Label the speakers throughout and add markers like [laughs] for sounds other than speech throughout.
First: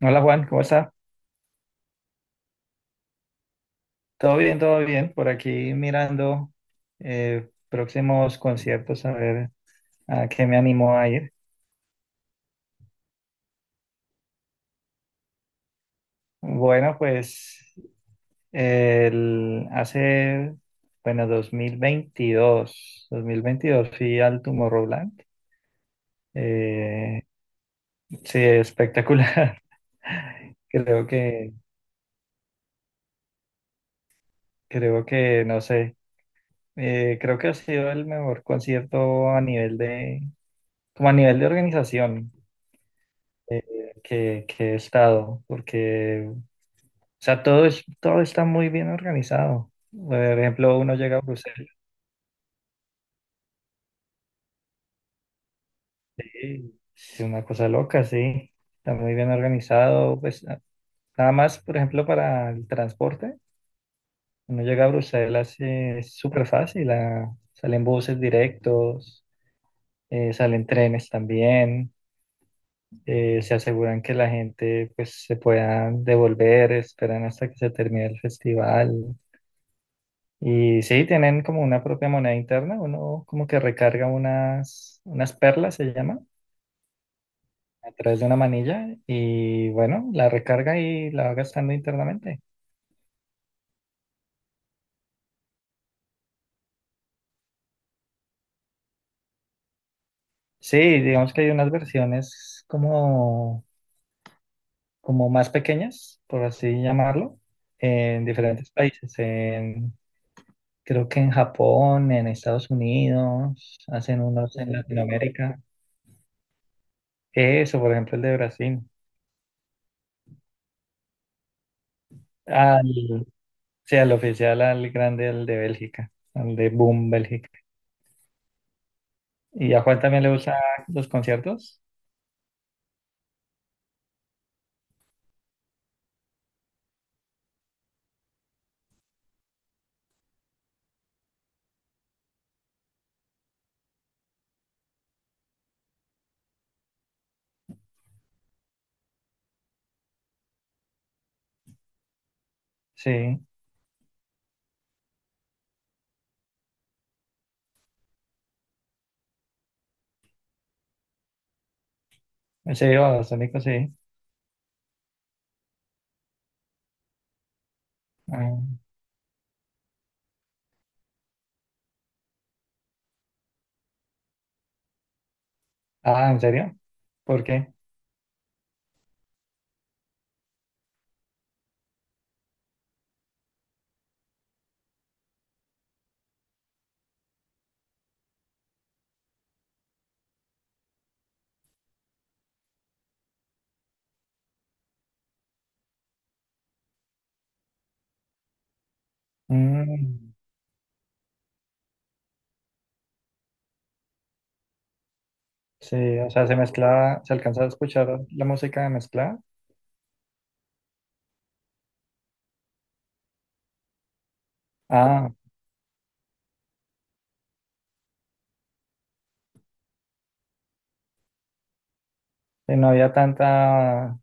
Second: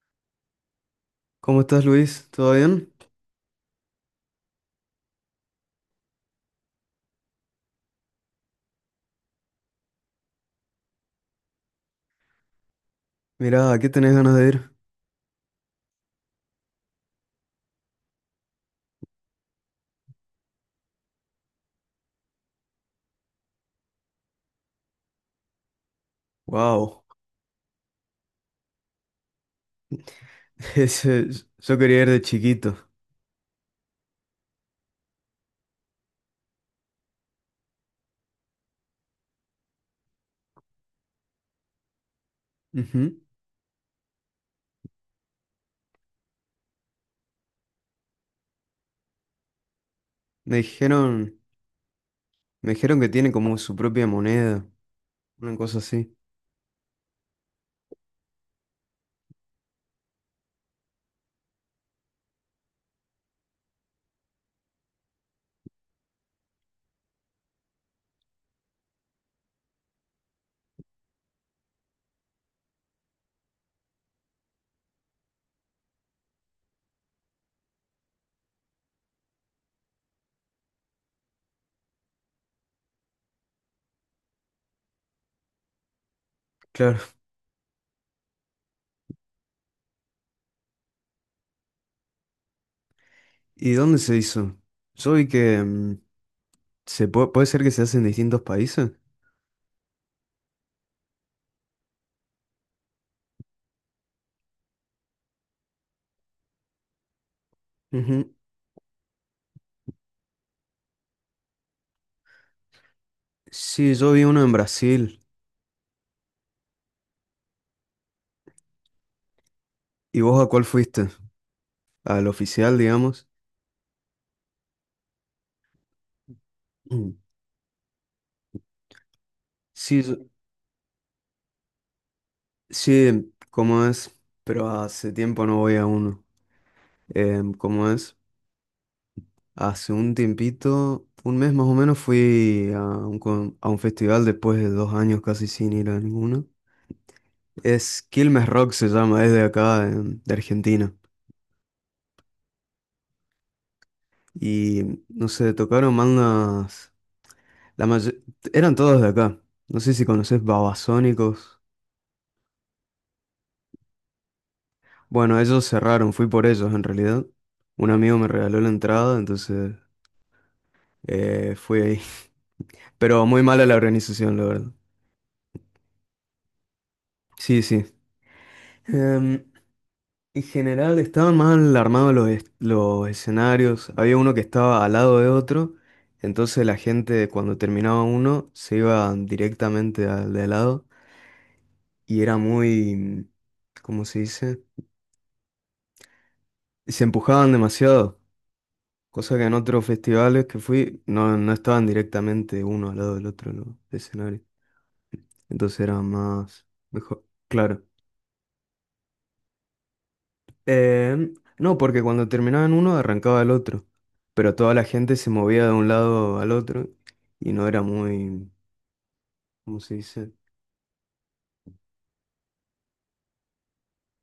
Speaker 1: Hola Juan, ¿cómo está?
Speaker 2: ¿Cómo estás, Luis? ¿Todo bien?
Speaker 1: Todo bien, todo bien. Por aquí mirando próximos conciertos a ver a qué me animo a ir.
Speaker 2: Mira, ¿a qué tenés ganas de ir?
Speaker 1: Bueno, pues el, hace, bueno, 2022 fui al Tomorrowland.
Speaker 2: Wow.
Speaker 1: Eh, sí, espectacular. [laughs]
Speaker 2: [laughs]
Speaker 1: Creo
Speaker 2: Ese,
Speaker 1: que,
Speaker 2: yo quería ir de chiquito.
Speaker 1: creo que, no sé, creo que ha sido el mejor concierto a nivel de, como a nivel de organización.
Speaker 2: Ujú.
Speaker 1: Que he estado, porque, o sea, todo está muy bien organizado. Por
Speaker 2: Me
Speaker 1: ejemplo, uno llega a
Speaker 2: dijeron,
Speaker 1: Bruselas
Speaker 2: me dijeron que tiene como su propia moneda, una cosa así.
Speaker 1: y es una cosa loca, sí, está muy bien organizado. Pues nada más, por ejemplo, para el transporte, uno llega a Bruselas, es súper fácil. Ah, salen buses directos, salen trenes también. Se aseguran que la gente pues se pueda devolver, esperan hasta que se termine el festival. Y sí, tienen como una propia moneda interna, uno como que recarga unas perlas, se llama,
Speaker 2: Claro.
Speaker 1: a través de una manilla y bueno, la recarga y la va gastando internamente.
Speaker 2: ¿Y dónde se hizo? Yo vi que puede ser que se hace en distintos países.
Speaker 1: Sí, digamos que hay unas versiones como, como más pequeñas, por así llamarlo, en
Speaker 2: Ujú.
Speaker 1: diferentes países. Creo que en Japón, en Estados Unidos,
Speaker 2: Sí, yo
Speaker 1: hacen
Speaker 2: vi uno en
Speaker 1: unos en
Speaker 2: Brasil.
Speaker 1: Latinoamérica. Eso, por ejemplo, el de Brasil.
Speaker 2: ¿Y vos a cuál fuiste? Al oficial,
Speaker 1: Al-
Speaker 2: digamos.
Speaker 1: Sí, al oficial, al grande, al de Bélgica, al de Boom
Speaker 2: Mm.
Speaker 1: Bélgica. ¿Y a Juan
Speaker 2: Sí,
Speaker 1: también
Speaker 2: yo-
Speaker 1: le gustan los conciertos?
Speaker 2: sí, ¿cómo es? Pero hace tiempo no voy a uno. ¿Cómo es? Hace un tiempito, un mes más o menos, fui a un festival después de 2 años casi sin ir a ninguno. Es Quilmes Rock se llama, es de acá, de Argentina.
Speaker 1: Sí,
Speaker 2: Y no sé, tocaron bandas, la mayo- eran todos de acá. No sé si conoces Babasónicos.
Speaker 1: sí, a los Sónicos sí.
Speaker 2: Bueno, ellos cerraron, fui por ellos en realidad. Un amigo me regaló la
Speaker 1: Ah,
Speaker 2: entrada, entonces fui ahí. [laughs] Pero muy mala la organización, la verdad.
Speaker 1: ah, ¿en serio? ¿Por
Speaker 2: Sí,
Speaker 1: qué?
Speaker 2: sí. En general estaban mal armados los escenarios. Había uno que estaba al lado de otro, entonces la gente cuando terminaba uno se iba directamente al de al lado y era muy, ¿cómo se dice? Se empujaban demasiado, cosa que en otros
Speaker 1: Mm,
Speaker 2: festivales que fui no estaban directamente uno al lado del otro los escenarios, entonces era
Speaker 1: sí, o sea, se
Speaker 2: más
Speaker 1: mezclaba,
Speaker 2: mejor,
Speaker 1: se alcanzaba a
Speaker 2: claro.
Speaker 1: escuchar la música mezclada.
Speaker 2: Eh, no, porque cuando terminaban uno arrancaba el otro, pero toda la gente se
Speaker 1: Ah,
Speaker 2: movía de un lado al otro y no era muy, ¿cómo se dice?
Speaker 1: sí, no había tanta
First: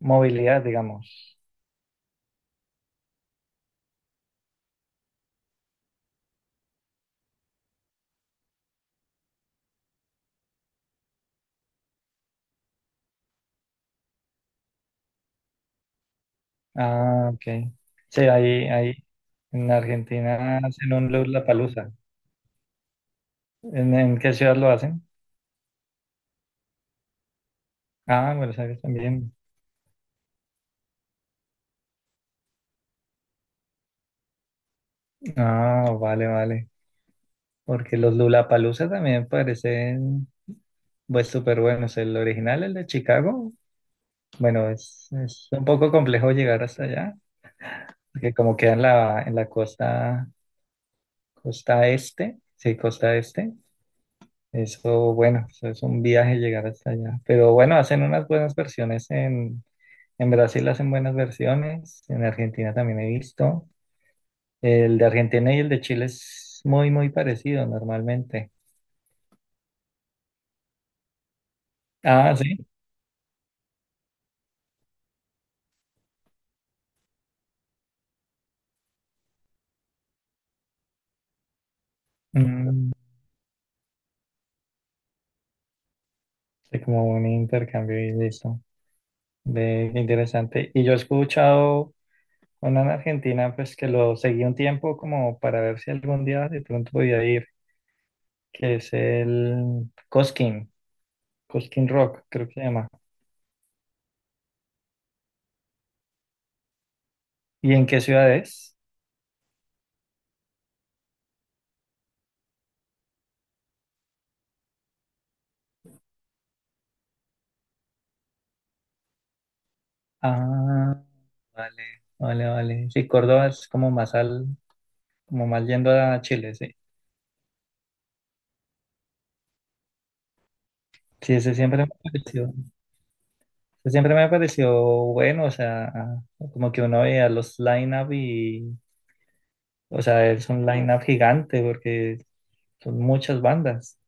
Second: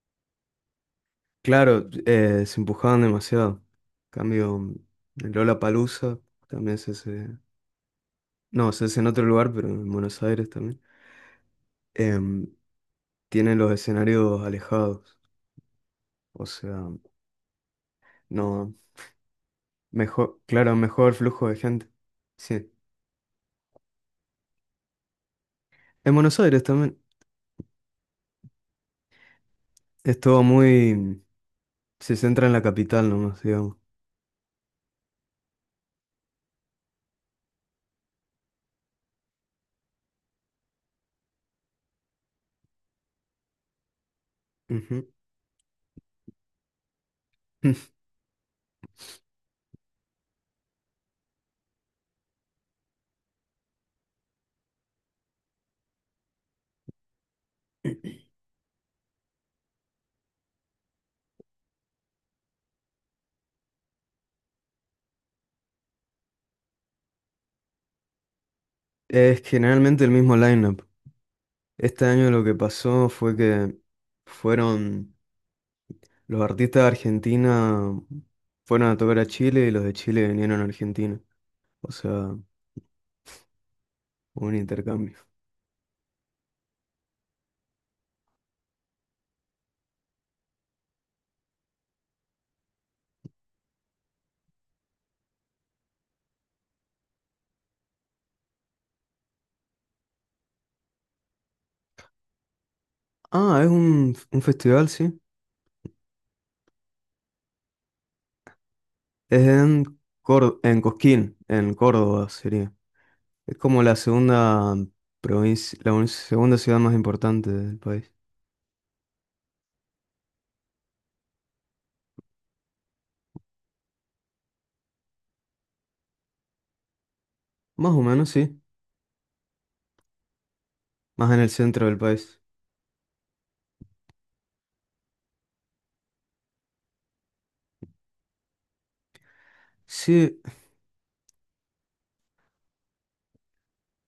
Speaker 1: movilidad, digamos.
Speaker 2: Claro, se empujaban demasiado. En cambio, el Palusa también se hace, no, se hace en otro lugar, pero en Buenos Aires también. Em, Tiene los escenarios alejados, o sea,
Speaker 1: Ah, ok. Sí,
Speaker 2: no,
Speaker 1: ahí en
Speaker 2: mejor,
Speaker 1: Argentina
Speaker 2: claro,
Speaker 1: hacen un
Speaker 2: mejor flujo de gente.
Speaker 1: Lollapalooza.
Speaker 2: Sí,
Speaker 1: En qué ciudad lo hacen?
Speaker 2: en Buenos Aires también.
Speaker 1: Ah, en Buenos Aires también.
Speaker 2: Es todo muy, se centra en la capital nomás, digamos.
Speaker 1: Ah, vale, vale. Porque los Lollapalooza también parecen pues súper buenos. El original, el de Chicago, bueno,
Speaker 2: Ujú.
Speaker 1: es un poco complejo llegar hasta allá, porque como queda en la costa, costa este, sí, costa este, eso, bueno, eso es un viaje llegar hasta allá. Pero bueno, hacen unas
Speaker 2: [laughs]
Speaker 1: buenas versiones en Brasil, hacen buenas versiones, en Argentina también he visto. El de Argentina y el de Chile es muy, muy parecido normalmente.
Speaker 2: Es generalmente el mismo lineup. Este año
Speaker 1: Ah,
Speaker 2: lo que
Speaker 1: sí.
Speaker 2: pasó fue que fueron los artistas de Argentina, fueron a tocar a Chile y los de Chile vinieron a Argentina. O sea,
Speaker 1: Mm.
Speaker 2: un intercambio.
Speaker 1: Sí, como un intercambio y listo. Ve, qué interesante. Y yo he escuchado una en Argentina, pues que lo seguí un tiempo como para ver si algún día de pronto podía ir, que es el Cosquín, Cosquín Rock, creo que se llama.
Speaker 2: Ah, es un festival, sí.
Speaker 1: ¿Y en qué ciudad es?
Speaker 2: Es en en Cosquín, en Córdoba sería. Es como la segunda provincia, segunda ciudad más importante del país.
Speaker 1: Ah, vale, vale, vale. Sí, Córdoba es como más al, como más yendo a Chile, sí.
Speaker 2: Más o menos, sí. Más
Speaker 1: Sí,
Speaker 2: en el
Speaker 1: ese siempre
Speaker 2: centro
Speaker 1: me
Speaker 2: del país.
Speaker 1: pareció, ese siempre me pareció bueno, o sea, como que uno veía los line-up y o sea,
Speaker 2: Sí,
Speaker 1: es un uf, line-up gigante porque son muchas bandas.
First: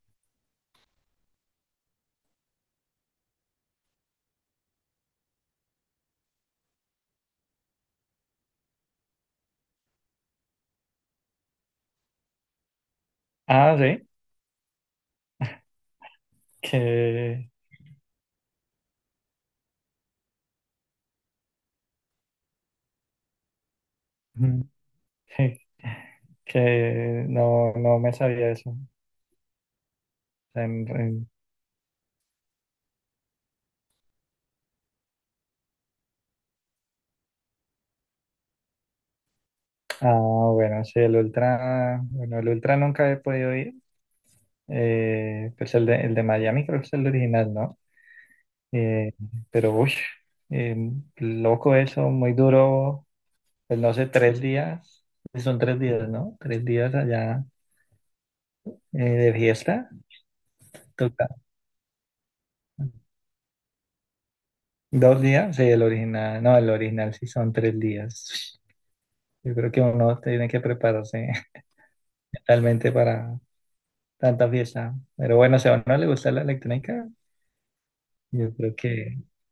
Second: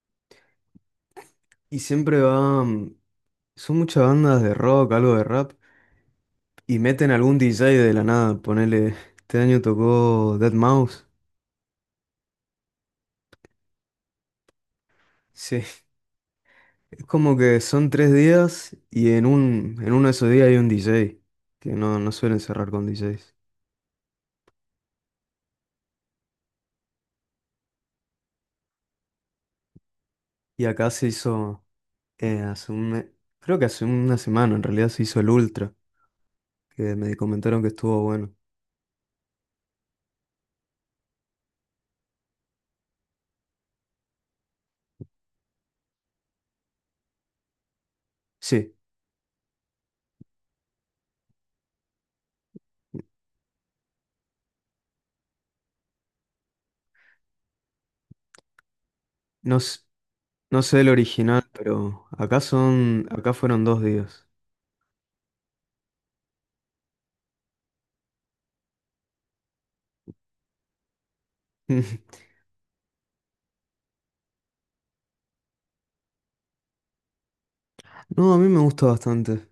Speaker 2: y siempre va. Son muchas bandas de rock, algo de rap, y meten algún DJ de la nada, ponele, este año tocó Dead Mouse.
Speaker 1: Ah, sí,
Speaker 2: Sí, es como
Speaker 1: que,
Speaker 2: que son 3 días y en uno de esos días hay un DJ, que no suelen cerrar con DJs.
Speaker 1: ujú, [laughs] que no me sabía eso.
Speaker 2: Y
Speaker 1: En-
Speaker 2: acá se
Speaker 1: en-
Speaker 2: hizo, eh, hace un, me- creo que hace una semana en realidad se hizo el Ultra, que me comentaron que estuvo bueno.
Speaker 1: ah, bueno, sí, el Ultra, bueno, el Ultra nunca he podido ir. Pues el de Miami creo que es el original, ¿no?
Speaker 2: Sí,
Speaker 1: Eh, pero, uy, eh, loco eso, muy duro. Pues no sé, tres días, son tres días, ¿no? Tres días allá, de
Speaker 2: no,
Speaker 1: fiesta.
Speaker 2: no sé el
Speaker 1: Toca.
Speaker 2: original, pero acá fueron 2 días.
Speaker 1: Dos días, sí, el original, no, el original sí son tres días. Yo creo que uno tiene que prepararse
Speaker 2: [laughs]
Speaker 1: [laughs] realmente para tanta fiesta. Pero bueno, si a uno le gusta la electrónica,
Speaker 2: No, a mí
Speaker 1: yo
Speaker 2: me
Speaker 1: creo
Speaker 2: gusta
Speaker 1: que
Speaker 2: bastante.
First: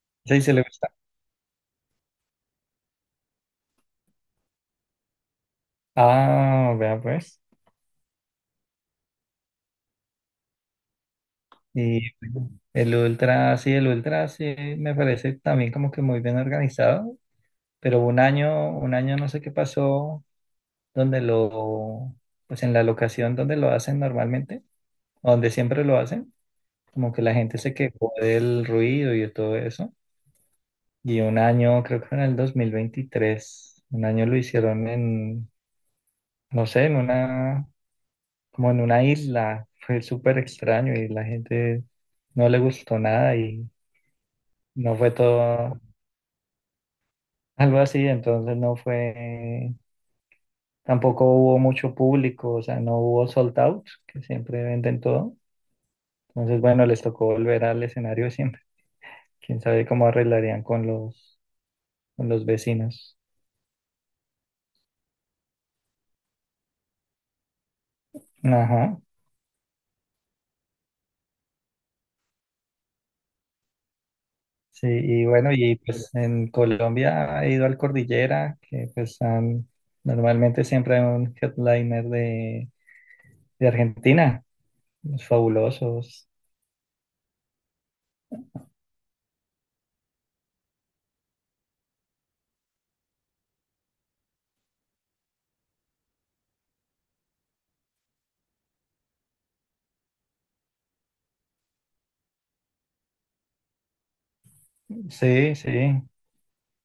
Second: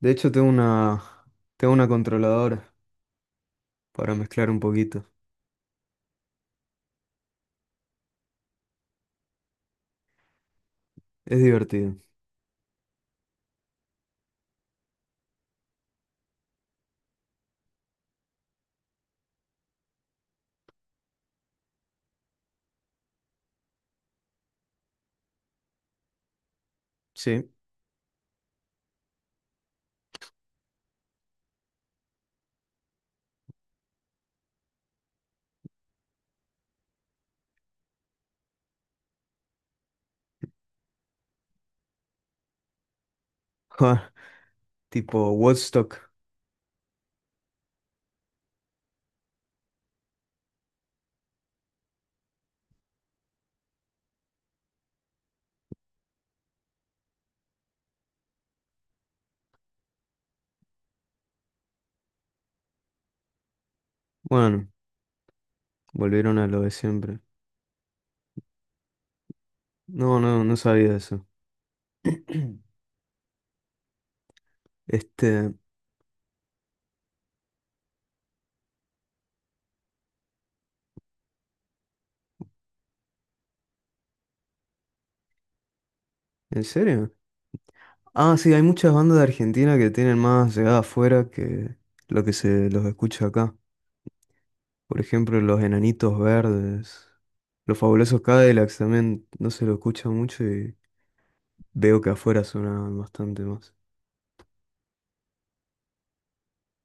Speaker 2: De hecho,
Speaker 1: sí,
Speaker 2: tengo
Speaker 1: se le gusta.
Speaker 2: una, tengo una controladora para mezclar un poquito.
Speaker 1: Ah, vea pues.
Speaker 2: Es divertido.
Speaker 1: Y el Ultra sí me parece también como que muy bien organizado, pero un año no sé qué pasó, donde lo, pues en la locación donde lo hacen normalmente, donde siempre lo hacen. Como que la
Speaker 2: Sí. [laughs]
Speaker 1: gente se quejó del ruido y de todo eso. Y un año, creo que fue en el 2023, un año lo hicieron en, no sé, en una, como en una isla. Fue súper extraño y la gente no le gustó nada, y
Speaker 2: Ja,
Speaker 1: no fue
Speaker 2: tipo
Speaker 1: todo
Speaker 2: Woodstock.
Speaker 1: algo así. Entonces no fue, tampoco hubo mucho público, o sea, no hubo sold out, que siempre venden todo. Entonces, bueno, les tocó volver al escenario siempre. Quién sabe cómo arreglarían con los vecinos.
Speaker 2: Bueno, volvieron a lo de siempre.
Speaker 1: Ajá.
Speaker 2: No, no, no sabía eso. [clears throat]
Speaker 1: Sí, y bueno,
Speaker 2: Este,
Speaker 1: y pues en Colombia he ido al Cordillera, normalmente siempre hay un headliner de Argentina, los Fabulosos.
Speaker 2: ¿en serio? Ah, sí, hay muchas bandas de Argentina que tienen más llegada afuera que lo que se los escucha acá. Por ejemplo, los Enanitos Verdes. Los Fabulosos Cadillacs también no se lo escucha mucho y veo que afuera suena bastante más.
Speaker 1: Sí, sí,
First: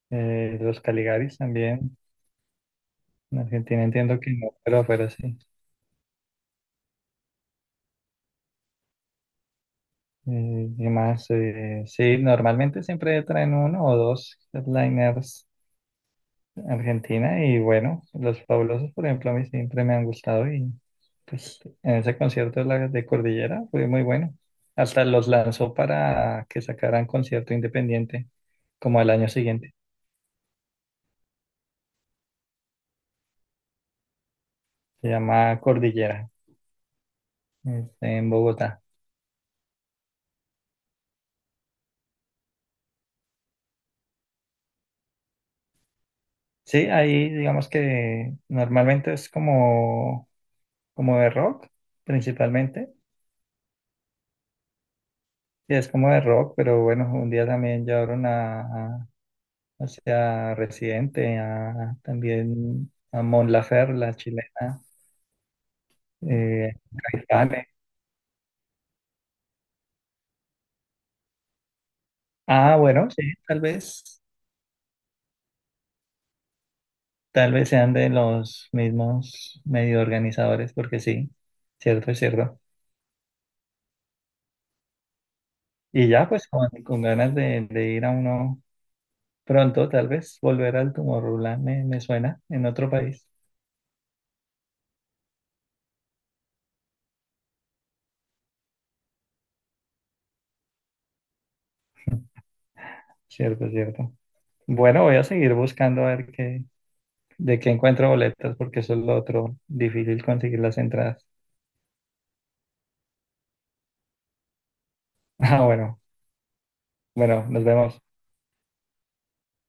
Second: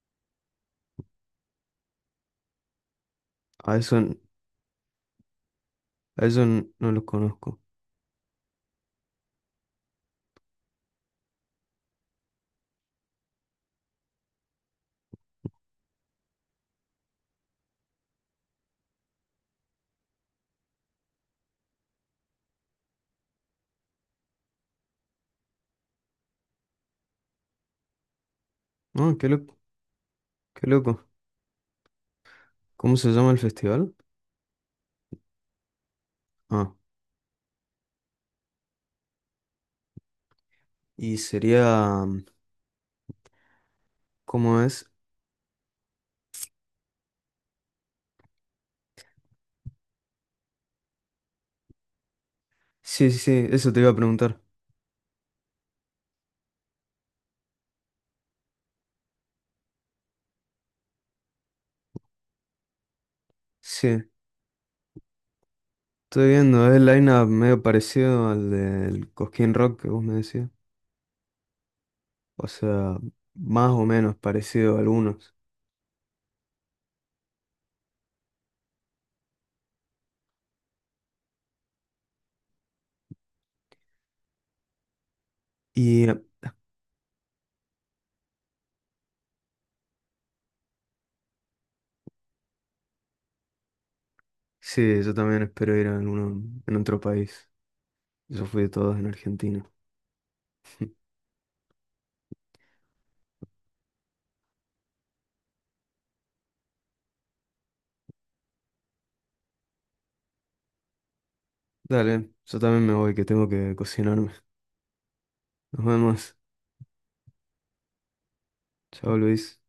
Speaker 1: los Caligaris también. En
Speaker 2: A
Speaker 1: Argentina
Speaker 2: eso
Speaker 1: entiendo que no, pero sí.
Speaker 2: No lo conozco.
Speaker 1: Y más, sí, normalmente siempre traen uno o dos headliners Argentina y bueno, los Fabulosos, por ejemplo, a mí siempre me han gustado, y pues en ese concierto de, de Cordillera fue muy bueno. Hasta los lanzó para que sacaran concierto independiente como al
Speaker 2: No, qué
Speaker 1: año
Speaker 2: loco,
Speaker 1: siguiente.
Speaker 2: qué loco. ¿Cómo se llama el festival?
Speaker 1: Se llama Cordillera,
Speaker 2: Ah,
Speaker 1: es en Bogotá.
Speaker 2: y sería, ¿cómo es?
Speaker 1: Sí, ahí digamos que normalmente es como, como de rock, principalmente.
Speaker 2: Sí, sí, sí, eso te iba a preguntar.
Speaker 1: Sí, es como de rock, pero bueno, un día también llevaron a, hacia Residente, también a Mon Laferte,
Speaker 2: Sí,
Speaker 1: la chilena,
Speaker 2: estoy viendo,
Speaker 1: eh,
Speaker 2: es el line-up medio
Speaker 1: Caifanes.
Speaker 2: parecido al del Cosquín Rock que vos me decías. O
Speaker 1: Ah,
Speaker 2: sea,
Speaker 1: bueno, sí,
Speaker 2: más o menos parecido a algunos.
Speaker 1: tal vez sean de los mismos medio organizadores, porque sí, cierto, es cierto.
Speaker 2: Y
Speaker 1: Y ya, pues, con ganas de ir a uno pronto, tal vez, volver al Tomorrowland me suena en otro país.
Speaker 2: sí, yo también espero ir a alguno en otro país. Yo fui de todos en Argentina.
Speaker 1: Cierto, cierto. Bueno, voy a seguir buscando a ver qué, de qué encuentro boletas, porque eso es lo otro, difícil conseguir las entradas.
Speaker 2: Dale, yo también me voy que tengo que cocinarme.
Speaker 1: [laughs] Ah,
Speaker 2: Nos
Speaker 1: bueno.
Speaker 2: vemos.
Speaker 1: Bueno, nos vemos.
Speaker 2: Chao, Luis.